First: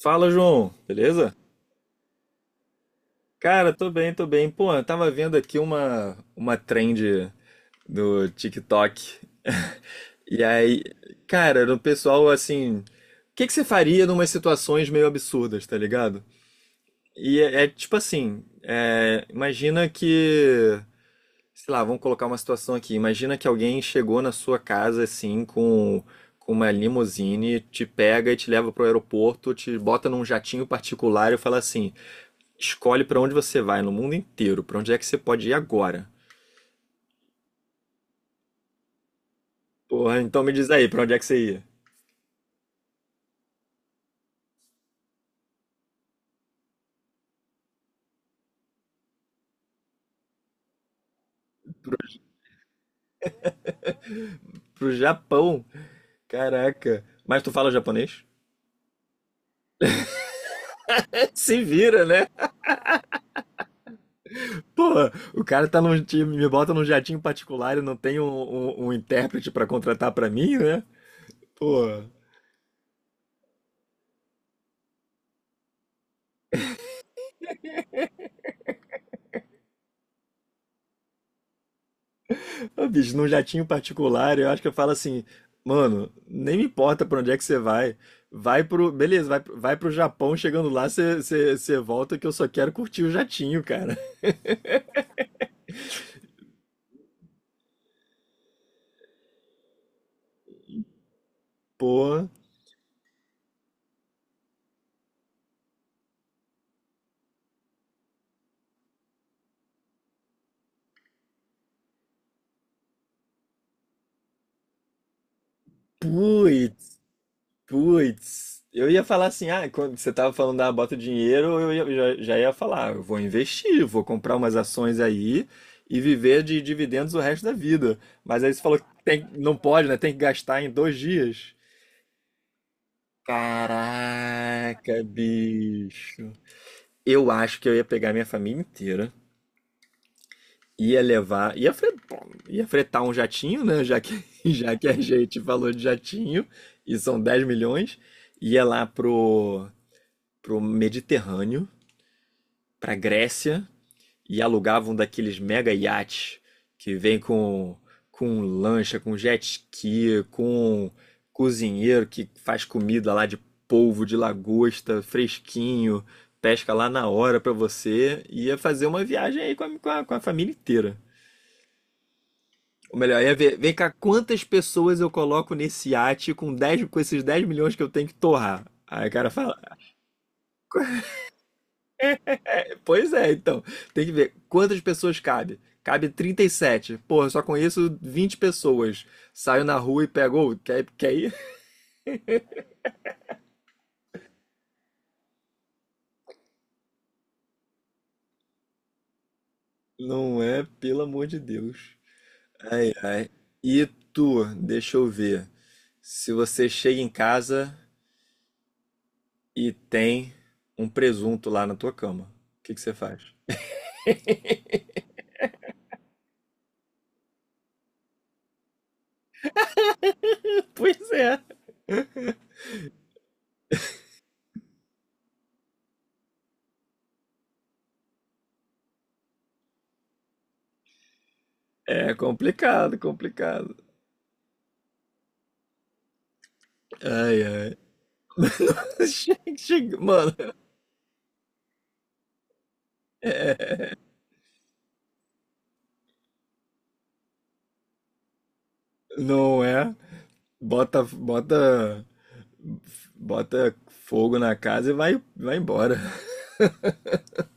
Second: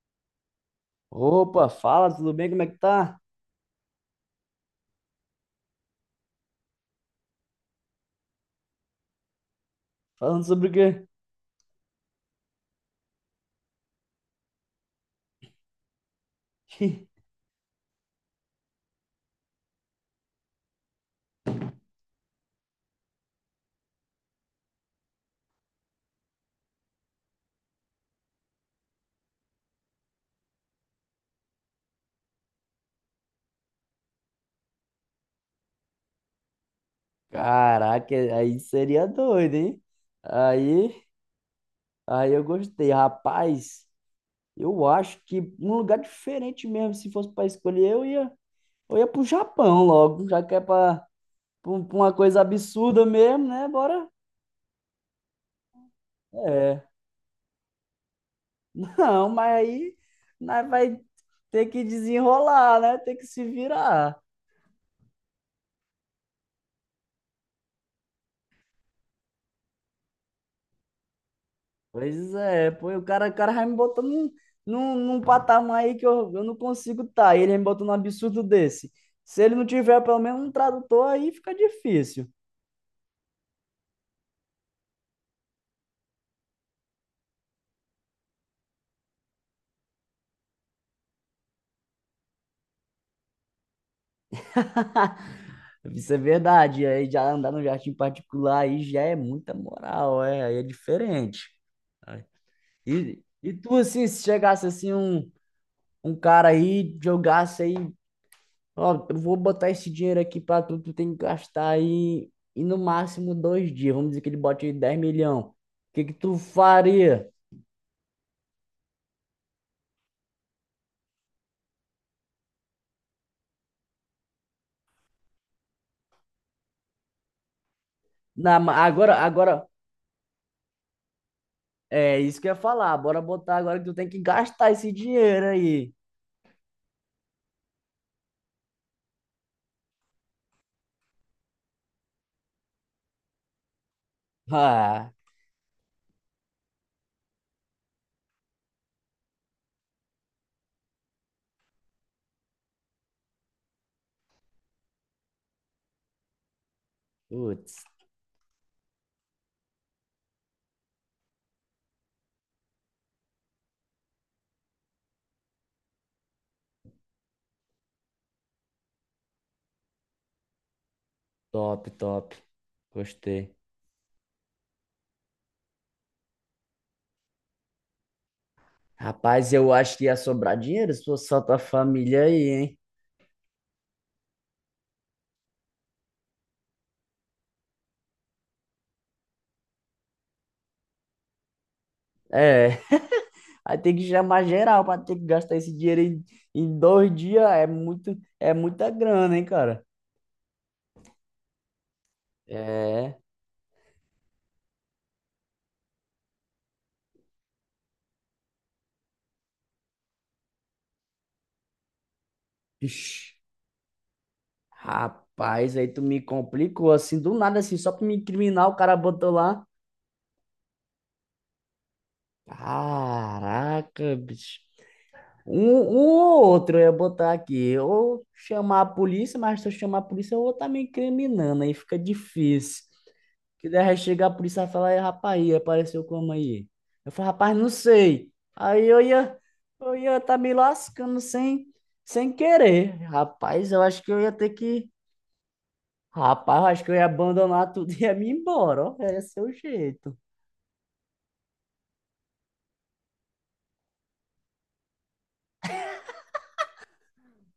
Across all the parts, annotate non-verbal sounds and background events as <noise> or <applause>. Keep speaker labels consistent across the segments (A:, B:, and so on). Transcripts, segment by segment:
A: Fala, João, beleza?
B: Opa, fala, tudo bem? Como é que tá?
A: Cara, tô bem, tô bem. Pô, eu tava vendo aqui uma trend no TikTok. E
B: Falando sobre o
A: aí, cara, o pessoal assim, o que que você faria numas situações meio absurdas, tá ligado?
B: quê? <laughs>
A: E é tipo assim, é, imagina que, sei lá, vamos colocar uma situação aqui. Imagina que alguém chegou na sua casa assim com uma limusine, te pega e te leva pro aeroporto, te bota num jatinho particular e fala assim: escolhe pra onde você vai no mundo inteiro, pra onde é que você pode ir agora.
B: Caraca, aí seria doido, hein?
A: Porra, então me diz aí, pra
B: Aí,
A: onde é que você ia?
B: aí, eu gostei. Rapaz, eu acho que um lugar diferente mesmo, se fosse para escolher, eu ia pro Japão logo, já que é pra uma coisa absurda mesmo, né? Bora.
A: Pro Japão.
B: É.
A: Caraca. Mas tu fala japonês?
B: <laughs> Não, mas aí nós vai
A: <laughs> Se
B: ter que
A: vira, né?
B: desenrolar, né? Ter que se virar.
A: Porra, o cara tá num time, me bota num jatinho particular e não tem um, um intérprete pra contratar pra mim, né? Porra.
B: Pois é, pô, o cara vai me botando num patamar aí que eu não consigo estar. Tá. Ele me botou num absurdo desse. Se ele não tiver pelo menos um tradutor, aí fica difícil.
A: Ô, bicho, num jatinho particular, eu acho que eu falo assim, mano, nem me importa pra onde é que você vai. Vai pro. Beleza, vai pro Japão, chegando lá, você volta que eu só quero curtir o jatinho, cara.
B: <laughs> Isso é verdade. Aí já andar no jardim particular aí já é muita moral, é, aí é diferente. Ai.
A: Porra.
B: E tu, assim, se chegasse assim um, um cara aí, jogasse aí. Ó, eu vou botar esse dinheiro aqui pra tu, tu tem que gastar aí e no máximo 2 dias. Vamos dizer que ele bote aí 10 milhões. O que que tu
A: Putz,
B: faria?
A: putz. Eu ia falar assim, ah, quando você tava falando da bota dinheiro, já, já ia falar, eu vou investir, vou comprar umas ações aí e viver de dividendos o resto da vida. Mas aí
B: Na,
A: você
B: ma-
A: falou que
B: agora,
A: não
B: agora,
A: pode, né? Tem que gastar em 2 dias.
B: é isso que eu ia falar. Bora botar agora que tu tem que gastar esse
A: Caraca,
B: dinheiro aí.
A: bicho. Eu acho que eu ia pegar minha família inteira, ia levar, ia fretar um jatinho, né? Já que, <laughs> já que a
B: Ah,
A: gente falou de jatinho, e são 10 milhões, ia lá pro Mediterrâneo, pra Grécia, e alugavam daqueles mega iates que vem
B: putz,
A: com lancha, com jet ski, com cozinheiro que faz comida lá de polvo, de lagosta, fresquinho, pesca lá na hora pra você, e ia fazer uma viagem aí com a família inteira.
B: top, top.
A: Ou melhor, ia
B: Gostei.
A: ver, vem cá, quantas pessoas eu coloco nesse iate com, 10 com esses 10 milhões que eu tenho que torrar? Aí o cara
B: Rapaz,
A: fala,
B: eu acho que ia sobrar dinheiro se fosse só tua família aí, hein?
A: pois é, então. Tem que ver quantas pessoas cabe. Cabe 37. Porra, eu só conheço 20 pessoas. Saio na rua e pego, ô, quer, quer ir? <laughs>
B: É, aí tem que chamar geral pra ter que gastar esse dinheiro em 2 dias. É muita grana, hein, cara?
A: Não é, pelo amor de Deus. Ai,
B: É.
A: ai. E tu, deixa eu ver. Se você chega em casa e tem um presunto lá na tua cama, o que que você faz?
B: Ixi. Rapaz, aí tu me complicou assim, do nada assim, só pra me incriminar, o cara botou lá.
A: <laughs> Pois é.
B: Caraca, bicho. Um ou outro eu ia botar aqui. Ou chamar a polícia, mas se eu chamar a polícia, eu vou estar me incriminando, aí fica
A: É
B: difícil.
A: complicado,
B: Que
A: complicado.
B: daí chegar a polícia e falar: "Ei, rapaz, aí, apareceu como aí?" Eu falo:
A: Ai,
B: rapaz, não
A: ai.
B: sei. Aí
A: <laughs>
B: eu ia, eu ia
A: Mano.
B: estar me lascando sem querer. Rapaz, eu acho que eu ia abandonar tudo e ia me embora, ó. Ia ser o
A: Não é?
B: jeito.
A: Bota, bota, bota fogo na casa e vai embora. <laughs>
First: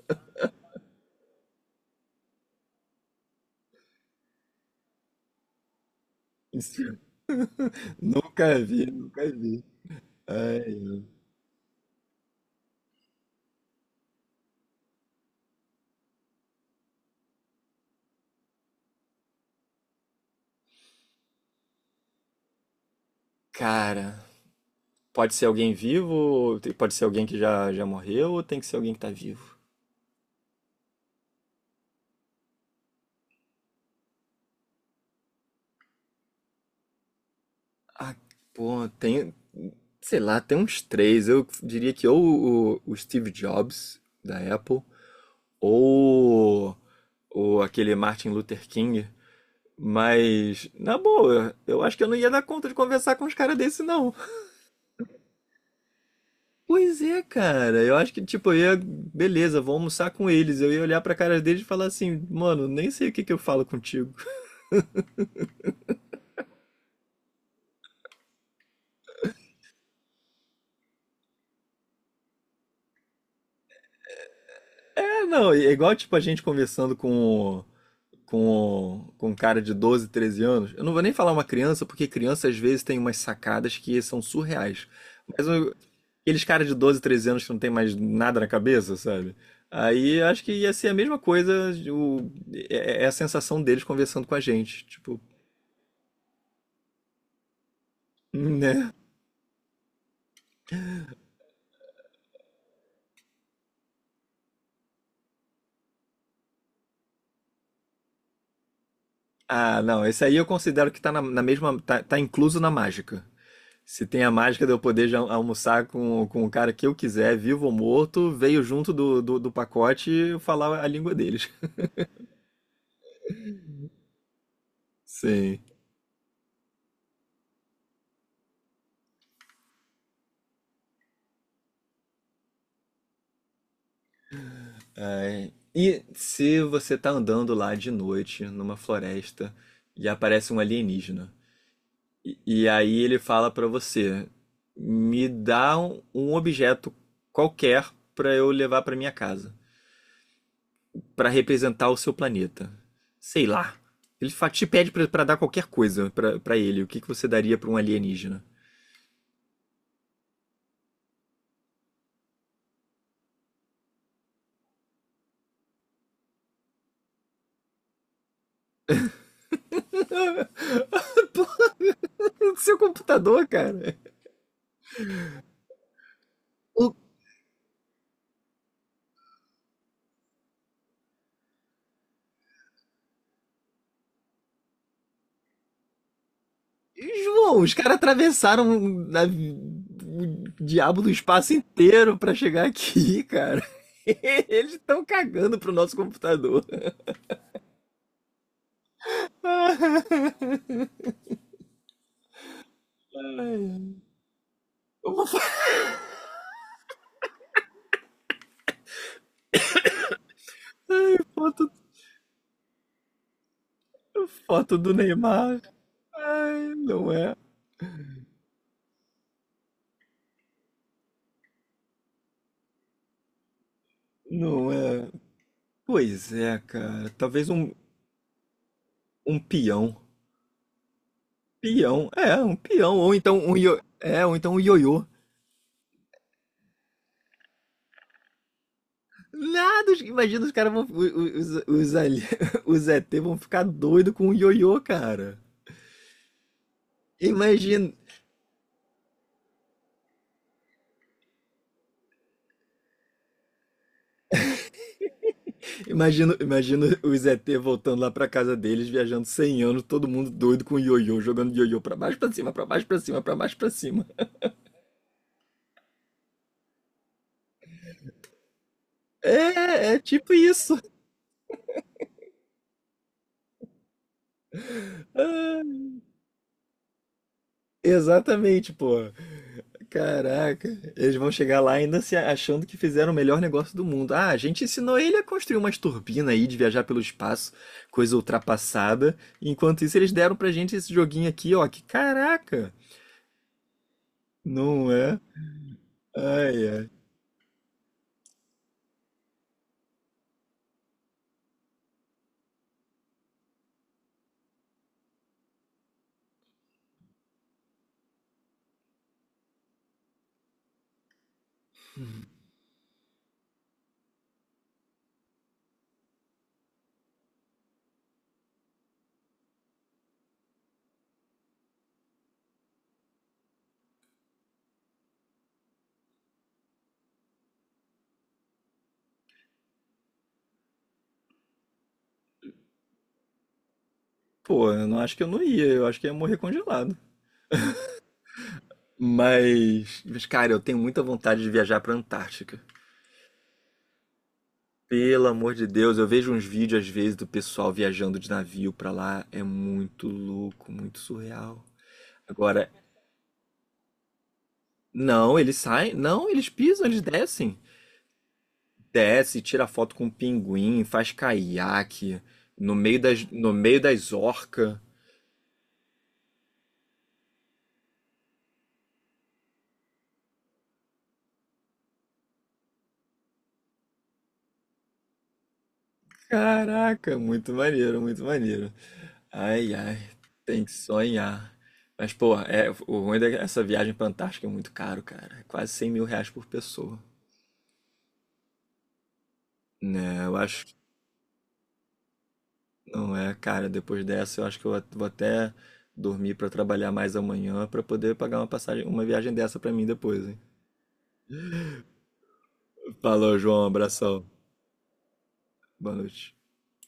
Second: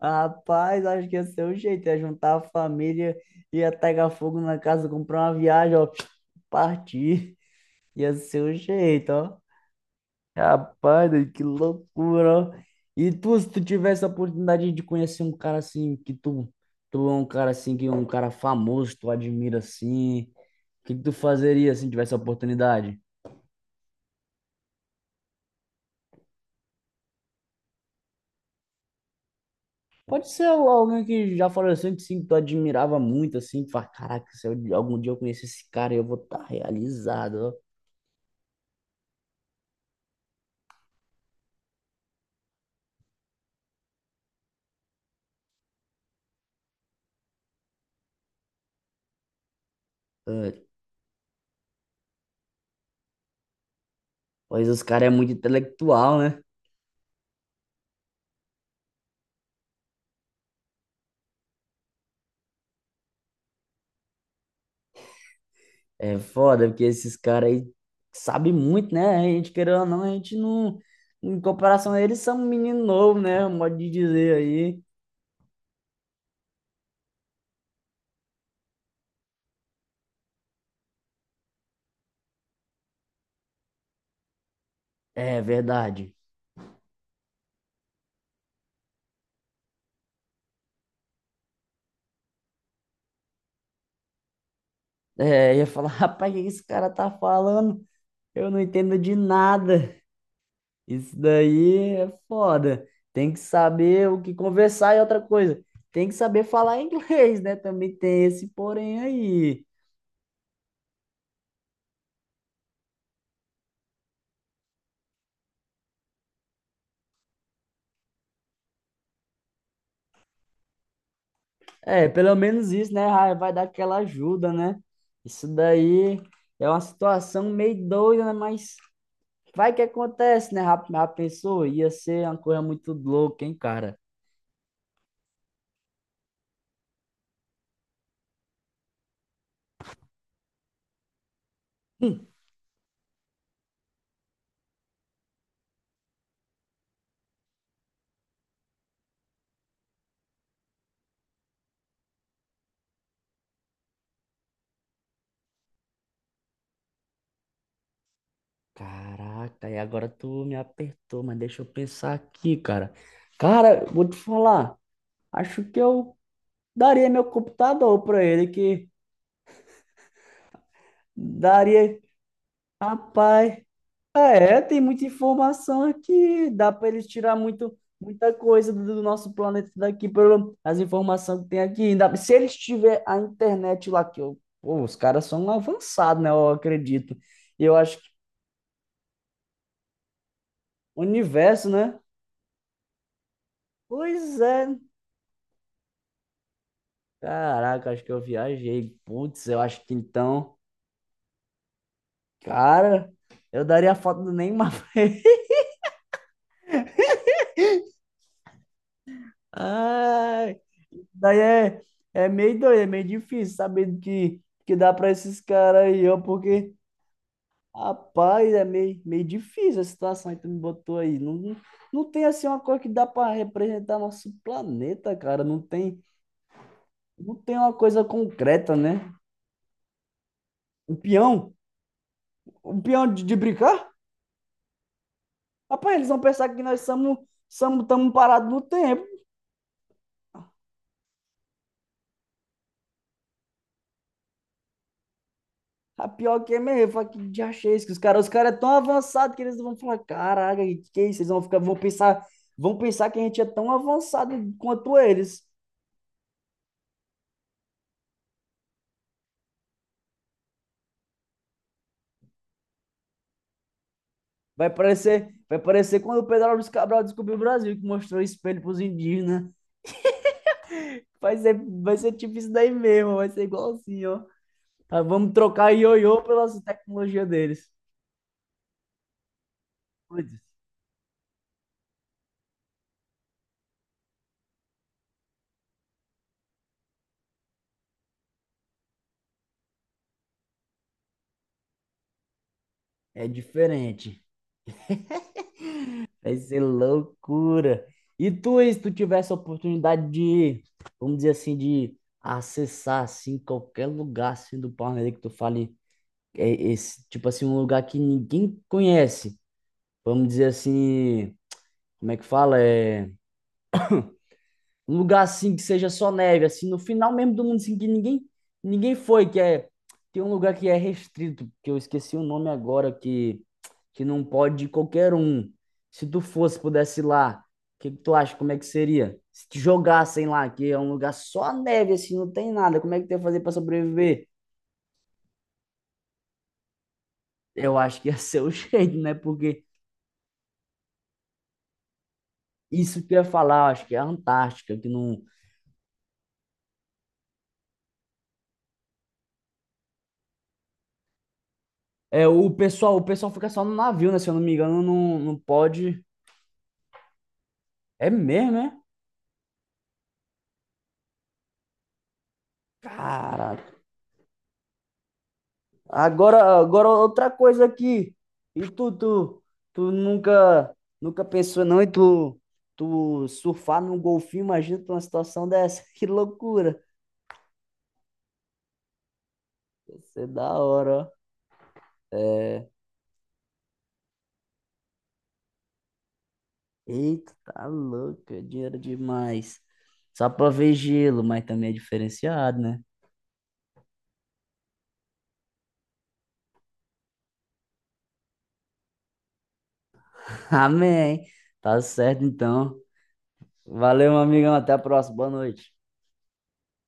B: Rapaz, acho que ia ser o jeito. Ia juntar a família, ia pegar fogo na casa, comprar uma viagem, ó.
A: Isso.
B: Partir. Ia ser o
A: Nunca vi,
B: jeito,
A: nunca
B: ó.
A: vi. Ai,
B: Rapaz, doido, que loucura, ó. E tu, se tu tivesse a oportunidade de conhecer um cara assim, que tu é um cara assim, que é um cara famoso, tu admira assim, o que que tu fazeria assim, tivesse a oportunidade?
A: cara, pode ser alguém vivo, pode ser alguém que já morreu, ou tem que ser alguém que tá vivo?
B: Pode ser alguém que já faleceu assim, que sim, que tu admirava muito, assim, que fala, caraca, se eu- algum dia eu conhecer esse cara, eu vou estar realizado,
A: Ah, pô, tem, sei lá, tem uns 3. Eu diria que ou o Steve Jobs, da Apple, ou, o aquele Martin Luther King.
B: ó. Ah,
A: Mas, na boa, eu acho que eu não ia dar conta de conversar com uns caras desse, não.
B: pois os caras é muito intelectual, né?
A: Pois é, cara. Eu acho que, tipo, eu ia, beleza, vou almoçar com eles. Eu ia olhar pra cara deles e falar assim, mano, nem sei o que que eu falo contigo.
B: É foda, porque esses caras aí sabem muito, né? A gente, querendo ou não, a gente não... Em comparação a eles, são um menino novo, né? Um modo de dizer aí.
A: É, não, é igual, tipo, a gente conversando com um cara de 12, 13 anos. Eu não vou nem falar uma criança, porque criança às vezes tem umas sacadas que são surreais.
B: É
A: Mas eu-
B: verdade.
A: Aqueles caras de 12, 13 anos que não tem mais nada na cabeça, sabe? Aí eu acho que ia ser a mesma coisa, o, é, é a sensação deles conversando com a gente. Tipo,
B: É, eu ia falar, <laughs> rapaz, o que esse cara tá falando? Eu não
A: né?
B: entendo de nada. Isso daí é foda. Tem que saber o que conversar e outra coisa. Tem que saber falar <laughs> inglês, né? Também tem esse porém aí.
A: Ah, não, esse aí eu considero que tá na mesma. Tá, tá incluso na mágica. Se tem a mágica de eu poder já almoçar com o cara que eu quiser, vivo ou morto, veio junto do pacote e eu falar a língua deles.
B: É, pelo menos isso, né? Vai dar aquela ajuda, né? Isso
A: Sim.
B: daí é uma situação meio doida, né? Mas vai que acontece, né? rap Já pensou? Ia ser uma coisa muito louca, hein, cara?
A: É, e se você tá andando lá de noite numa floresta e aparece um alienígena, e aí ele fala pra você: me dá um, um objeto qualquer pra eu levar pra minha casa, pra representar o seu planeta. Sei lá. Te pede pra dar qualquer coisa pra ele. O que que você daria pra um alienígena?
B: Caraca, e agora tu me apertou, mas deixa eu pensar aqui, cara. Cara, vou te falar. Acho que eu daria meu computador para ele, que daria.
A: <laughs> O seu computador,
B: Rapaz,
A: cara.
B: é, tem muita informação aqui. Dá para eles tirar muito, muita coisa do nosso planeta daqui, pelo as informações que tem aqui. Ainda, se eles tiver a internet lá, que eu, pô, os caras são avançados, né? Eu acredito.
A: João,
B: E
A: os
B: eu
A: caras
B: acho que
A: atravessaram a- o diabo
B: o
A: do espaço
B: universo, né?
A: inteiro pra chegar aqui, cara.
B: Pois
A: <laughs> Eles
B: é.
A: estão cagando pro nosso computador.
B: Caraca, acho que eu viajei. Putz, eu acho que então,
A: <laughs>
B: cara, eu
A: Ai.
B: daria a foto do Neymar.
A: Uma
B: <laughs> Ai. Daí
A: foto,
B: é, é meio doido, é meio difícil saber que
A: foto do
B: dá pra esses
A: Neymar.
B: caras aí, ó,
A: Ai,
B: porque,
A: não é.
B: rapaz, é meio, meio difícil a situação que tu me botou aí. Não, não não tem, assim, uma coisa que dá pra representar nosso
A: Não é.
B: planeta, cara. Não tem,
A: Pois é, cara.
B: não
A: Talvez
B: tem
A: um,
B: uma coisa concreta, né?
A: um peão.
B: Um peão?
A: Peão. É, um
B: Um
A: peão.
B: peão
A: Ou
B: de
A: então um io...
B: brincar?
A: É, ou então um ioiô.
B: Rapaz, eles vão pensar que nós somos, estamos parados no tempo.
A: Nada, imagina os caras vão. <laughs> Os ET vão ficar doido com o ioiô, cara.
B: A pior que é mesmo, eu falo, que diacho é esse?
A: Imagina,
B: Que os caras é tão avançados que eles vão falar, caraca, que é isso? Eles vão ficar, vão pensar que a gente é tão avançado quanto eles.
A: imagina os ET voltando lá pra casa deles, viajando 100 anos, todo mundo doido com o ioiô, jogando ioiô pra baixo, pra cima, pra baixo, pra cima, pra baixo, pra cima.
B: Vai parecer quando o Pedro Álvares Cabral descobriu o Brasil, que mostrou o espelho pros indígenas.
A: É, é tipo isso.
B: Vai ser, vai ser tipo isso daí mesmo, vai ser igual assim, ó. Ah, vamos trocar
A: Ah.
B: ioiô pela tecnologia deles.
A: Exatamente, pô.
B: Putz,
A: Caraca, eles vão chegar lá ainda se achando que fizeram o melhor negócio do mundo. Ah, a gente ensinou ele a construir umas turbinas aí de viajar pelo espaço, coisa ultrapassada. Enquanto isso, eles deram pra gente esse joguinho aqui, ó. Que caraca!
B: é diferente.
A: Não é?
B: Vai ser
A: Ai, ai.
B: loucura. E tu, e se tu tivesse a oportunidade de, vamos dizer assim, de acessar assim qualquer lugar assim do planeta que tu fale, é esse, tipo assim, um lugar que ninguém conhece. Vamos dizer assim, como é que fala? É um lugar assim que seja só neve, assim, no final mesmo do mundo, assim, que ninguém foi, que é. Tem um lugar que é restrito, que eu esqueci o nome agora, que não pode ir qualquer um. Se tu fosse, pudesse ir lá, o que, que tu acha? Como é que seria? Se te jogassem lá, que é um lugar só neve, assim, não tem nada, como é que tu ia fazer para sobreviver?
A: Pô, eu não acho que eu não ia, eu acho que ia morrer congelado.
B: Eu acho que ia ser o <laughs> jeito, né? Porque
A: Mas, cara, eu tenho muita vontade de viajar pra Antártica.
B: isso que eu ia falar, eu acho que é a Antártica, que não.
A: Pelo amor de Deus, eu vejo uns vídeos às vezes do pessoal viajando de navio pra lá, é muito louco, muito surreal.
B: É, o
A: Agora,
B: pessoal, o pessoal fica só no navio, né? Se eu não me engano, não, não
A: não, eles saem,
B: pode.
A: não, eles pisam, eles descem.
B: É mesmo, né?
A: Desce, tira foto com um pinguim, faz caiaque no meio
B: Cara,
A: das orcas.
B: agora outra coisa aqui. E tu nunca, nunca pensou não em tu surfar num golfinho? Imagina tu numa situação dessa. <laughs> Que loucura.
A: Caraca, muito maneiro, muito maneiro. Ai, ai,
B: Ia ser da
A: tem que
B: hora, ó.
A: sonhar. Mas, pô, é, o ruim dessa viagem pra Antártica é muito caro, cara. É quase R$ 100.000 por pessoa.
B: Eita, tá louco. É dinheiro demais.
A: Né,
B: Só
A: eu
B: pra
A: acho.
B: ver gelo, mas também é diferenciado, né?
A: Não é, cara, depois dessa eu acho que eu vou até dormir pra trabalhar mais amanhã pra poder pagar uma passagem, uma viagem dessa pra mim depois, hein?
B: <laughs> Amém. Tá certo, então.
A: Falou, João,
B: Valeu, meu
A: abração.
B: amigão. Até a próxima. Boa noite.
A: Boa noite.